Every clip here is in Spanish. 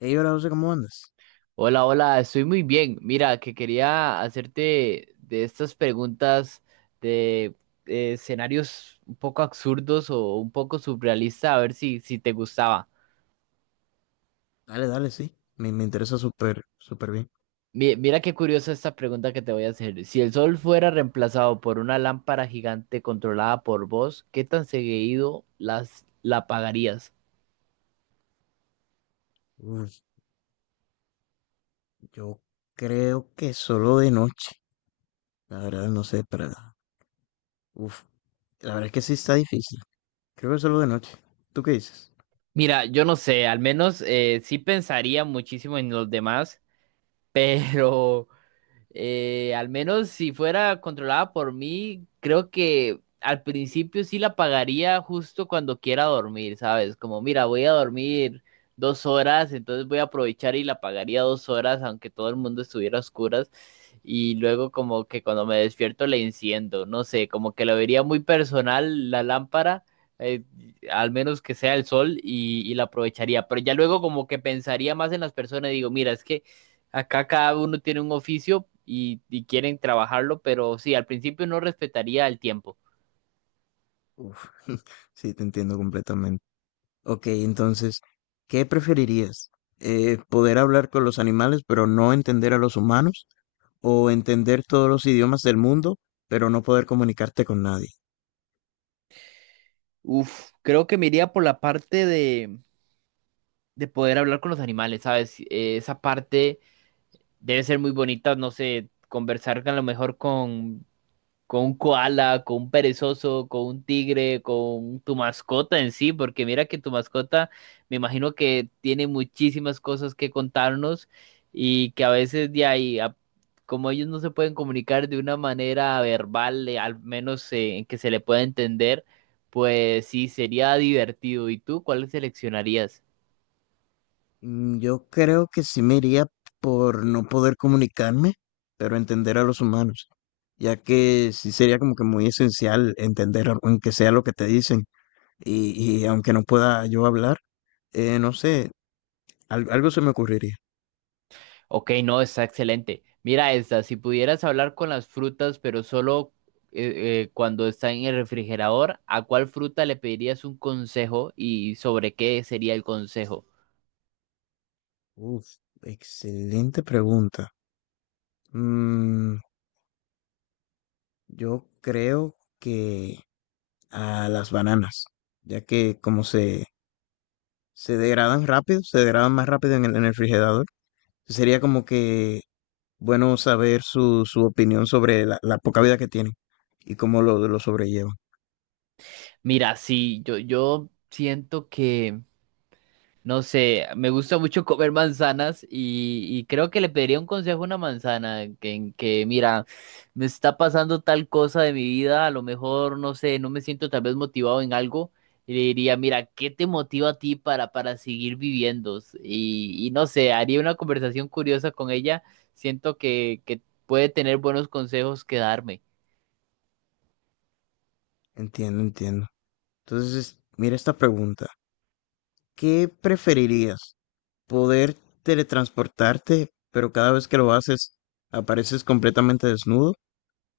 Ey, hola José, ¿cómo andas? Hola, hola, estoy muy bien. Mira, que quería hacerte de estas preguntas de escenarios un poco absurdos o un poco surrealistas, a ver si, si te gustaba. Dale, dale, sí. Me interesa súper, súper bien. Mira qué curiosa esta pregunta que te voy a hacer. Si el sol fuera reemplazado por una lámpara gigante controlada por vos, ¿qué tan seguido la apagarías? Uf, yo creo que solo de noche. La verdad, no sé, pero... Uf, la verdad es que sí está difícil. Creo que solo de noche. ¿Tú qué dices? Mira, yo no sé, al menos sí pensaría muchísimo en los demás, pero... Al menos si fuera controlada por mí, creo que al principio sí la pagaría justo cuando quiera dormir, ¿sabes? Como, mira, voy a dormir 2 horas, entonces voy a aprovechar y la pagaría 2 horas, aunque todo el mundo estuviera a oscuras. Y luego como que cuando me despierto le enciendo, no sé, como que lo vería muy personal la lámpara, eh, al menos que sea el sol y la aprovecharía. Pero ya luego como que pensaría más en las personas y digo, mira, es que acá cada uno tiene un oficio y quieren trabajarlo, pero sí, al principio no respetaría el tiempo. Uf, sí, te entiendo completamente. Ok, entonces, ¿qué preferirías? ¿poder hablar con los animales, pero no entender a los humanos? ¿O entender todos los idiomas del mundo, pero no poder comunicarte con nadie? Uf, creo que me iría por la parte de poder hablar con los animales, ¿sabes? Esa parte debe ser muy bonita, no sé, conversar a lo mejor con un koala, con un perezoso, con un tigre, con tu mascota en sí, porque mira que tu mascota me imagino que tiene muchísimas cosas que contarnos y que a veces de ahí, como ellos no se pueden comunicar de una manera verbal, al menos en que se le pueda entender, pues sí, sería divertido. ¿Y tú cuál seleccionarías? Mm, yo creo que sí me iría por no poder comunicarme, pero entender a los humanos, ya que sí sería como que muy esencial entender, aunque sea lo que te dicen, y aunque no pueda yo hablar, no sé, algo se me ocurriría. Ok, no, está excelente. Mira esta, si pudieras hablar con las frutas, pero solo cuando está en el refrigerador, ¿a cuál fruta le pedirías un consejo y sobre qué sería el consejo? Uf, excelente pregunta. Mm, yo creo que a las bananas, ya que se degradan rápido, se degradan más rápido en en el refrigerador, sería como que bueno saber su opinión sobre la poca vida que tienen y cómo lo sobrellevan. Mira, sí, yo siento que... No sé, me gusta mucho comer manzanas y creo que le pediría un consejo a una manzana que, en que, mira, me está pasando tal cosa de mi vida, a lo mejor, no sé, no me siento tal vez motivado en algo y le diría, mira, ¿qué te motiva a ti para seguir viviendo? Y no sé, haría una conversación curiosa con ella, siento que puede tener buenos consejos que darme. Entiendo, entiendo. Entonces, mira esta pregunta. ¿Qué preferirías? ¿Poder teletransportarte, pero cada vez que lo haces apareces completamente desnudo?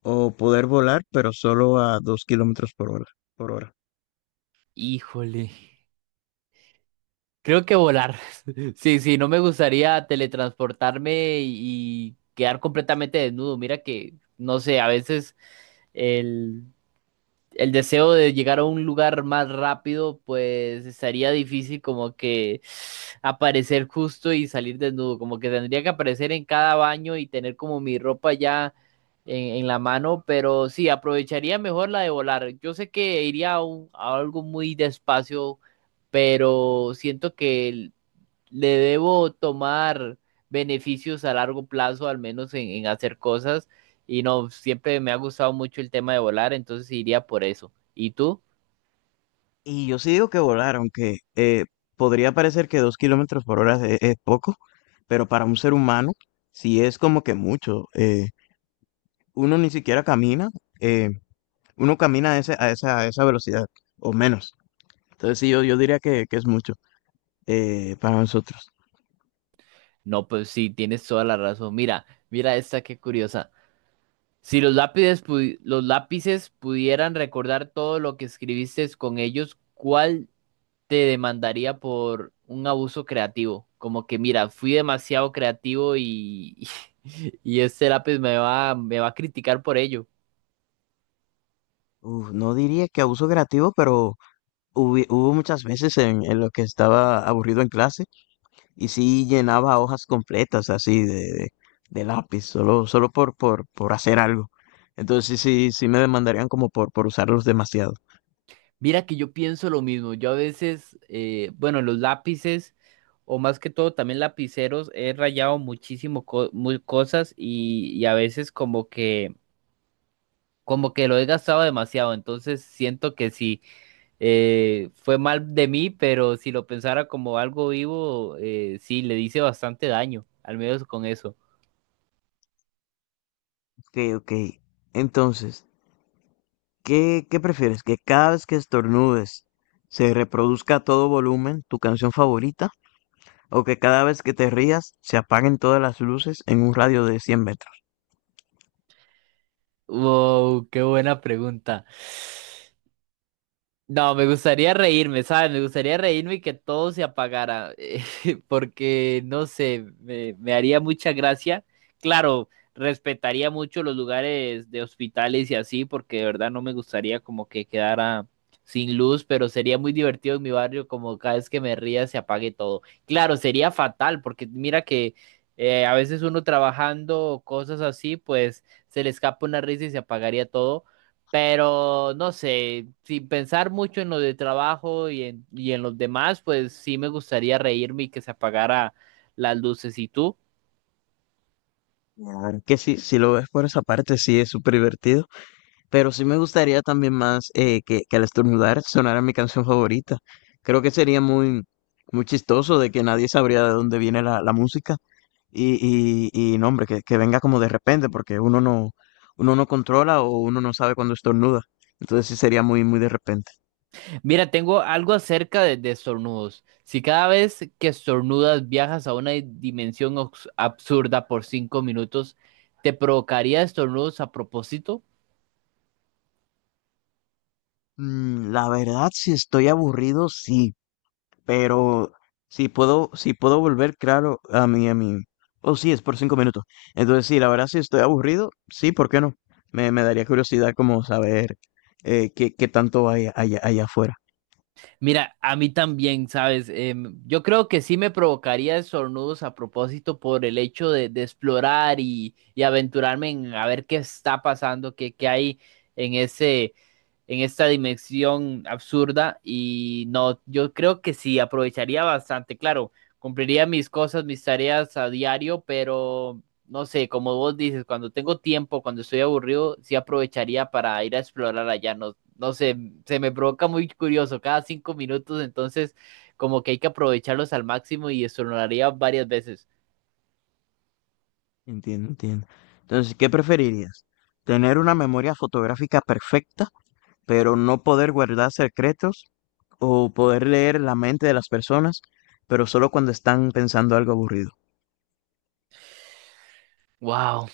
¿O poder volar, pero solo a dos kilómetros por hora? Híjole. Creo que volar. Sí, sí, no me gustaría teletransportarme y quedar completamente desnudo. Mira que, no sé, a veces el, el deseo de llegar a un lugar más rápido, pues estaría difícil como que aparecer justo y salir desnudo. Como que tendría que aparecer en cada baño y tener como mi ropa ya en la mano, pero sí, aprovecharía mejor la de volar. Yo sé que iría a, a algo muy despacio pero siento que le debo tomar beneficios a largo plazo, al menos en hacer cosas. Y no, siempre me ha gustado mucho el tema de volar, entonces iría por eso. ¿Y tú? Y yo sí digo que volar, aunque podría parecer que dos kilómetros por hora es poco, pero para un ser humano sí es como que mucho. Uno ni siquiera camina, eh, uno camina a, a esa velocidad o menos. Entonces sí, yo diría que es mucho para nosotros. No, pues sí, tienes toda la razón. Mira, mira esta, qué curiosa. Si los lápices, los lápices pudieran recordar todo lo que escribiste con ellos, ¿cuál te demandaría por un abuso creativo? Como que, mira, fui demasiado creativo y, y este lápiz me va a criticar por ello. Uf, no diría que abuso creativo, pero hubo muchas veces en lo que estaba aburrido en clase y sí llenaba hojas completas así de lápiz, solo por hacer algo. Entonces sí, sí me demandarían como por usarlos demasiado. Mira que yo pienso lo mismo. Yo a veces, bueno, los lápices, o más que todo también lapiceros, he rayado muchísimo muy cosas y a veces como como que lo he gastado demasiado. Entonces siento que sí, fue mal de mí, pero si lo pensara como algo vivo, sí, le hice bastante daño, al menos con eso. Ok, ok. Entonces, qué prefieres? ¿Que cada vez que estornudes se reproduzca a todo volumen tu canción favorita? ¿O que cada vez que te rías se apaguen todas las luces en un radio de 100 metros? Wow, qué buena pregunta. No, me gustaría reírme, ¿sabes? Me gustaría reírme y que todo se apagara, porque no sé, me haría mucha gracia. Claro, respetaría mucho los lugares de hospitales y así, porque de verdad no me gustaría como que quedara sin luz, pero sería muy divertido en mi barrio como cada vez que me ría se apague todo. Claro, sería fatal, porque mira que a veces uno trabajando o cosas así, pues se le escapa una risa y se apagaría todo, pero no sé, sin pensar mucho en lo de trabajo y en los demás, pues sí me gustaría reírme y que se apagara las luces. ¿Y tú? La verdad que sí, si lo ves por esa parte, sí es súper divertido. Pero sí me gustaría también más que al estornudar sonara mi canción favorita. Creo que sería muy, muy chistoso de que nadie sabría de dónde viene la música. Y no, hombre, que venga como de repente, porque uno no controla o uno no sabe cuándo estornuda. Entonces sí sería muy, muy de repente. Mira, tengo algo acerca de estornudos. Si cada vez que estornudas viajas a una dimensión absurda por 5 minutos, ¿te provocaría estornudos a propósito? Mm, la verdad, si estoy aburrido, sí. Pero si puedo volver, claro, a mí oh, sí, es por cinco minutos. Entonces, sí, la verdad, si estoy aburrido, sí, ¿por qué no? Me daría curiosidad como saber qué, qué tanto hay allá, allá afuera. Mira, a mí también, ¿sabes? Yo creo que sí me provocaría estornudos a propósito por el hecho de explorar y aventurarme en a ver qué está pasando, qué hay en en esta dimensión absurda. Y no, yo creo que sí, aprovecharía bastante. Claro, cumpliría mis cosas, mis tareas a diario, pero no sé, como vos dices, cuando tengo tiempo, cuando estoy aburrido, sí aprovecharía para ir a explorar allá. No no sé, se me provoca muy curioso cada 5 minutos, entonces como que hay que aprovecharlos al máximo y eso lo haría varias veces. Entiendo, entiendo. Entonces, ¿qué preferirías? ¿Tener una memoria fotográfica perfecta pero no poder guardar secretos o poder leer la mente de las personas, pero solo cuando están pensando algo aburrido? Wow,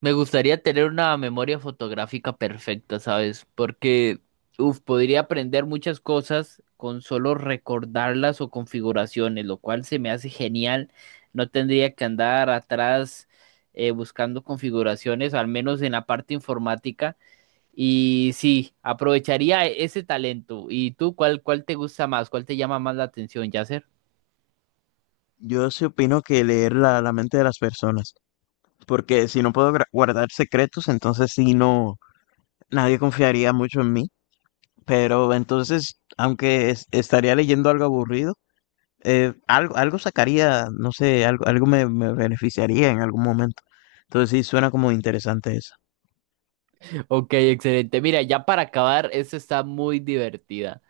me gustaría tener una memoria fotográfica perfecta, ¿sabes? Porque, uf, podría aprender muchas cosas con solo recordarlas o configuraciones, lo cual se me hace genial. No tendría que andar atrás buscando configuraciones, al menos en la parte informática. Y sí, aprovecharía ese talento. ¿Y tú cuál, cuál te gusta más? ¿Cuál te llama más la atención, Yasser? Yo sí opino que leer la mente de las personas, porque si no puedo guardar secretos, entonces sí no, nadie confiaría mucho en mí, pero entonces, aunque estaría leyendo algo aburrido, algo sacaría, no sé, algo me beneficiaría en algún momento. Entonces sí suena como interesante eso. Ok, excelente. Mira, ya para acabar, esto está muy divertida.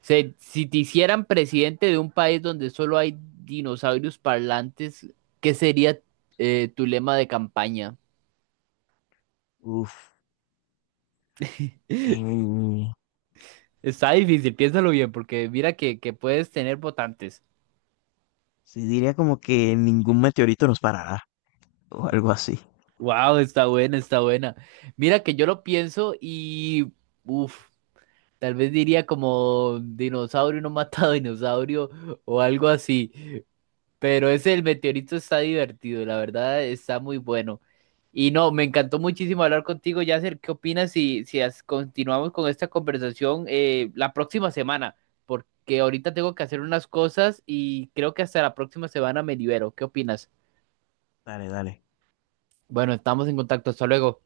Si te hicieran presidente de un país donde solo hay dinosaurios parlantes, ¿qué sería tu lema de campaña? Uf. eh, Está difícil, piénsalo bien, porque mira que puedes tener votantes. Sí, diría como que ningún meteorito nos parará o algo así. Wow, está buena, está buena. Mira que yo lo pienso y... Uf. Tal vez diría como dinosaurio no matado dinosaurio o algo así. Pero ese del meteorito está divertido, la verdad está muy bueno. Y no, me encantó muchísimo hablar contigo, Yasser. ¿Qué opinas si, si continuamos con esta conversación la próxima semana? Porque ahorita tengo que hacer unas cosas y creo que hasta la próxima semana me libero. ¿Qué opinas? Dale, dale. Bueno, estamos en contacto. Hasta luego.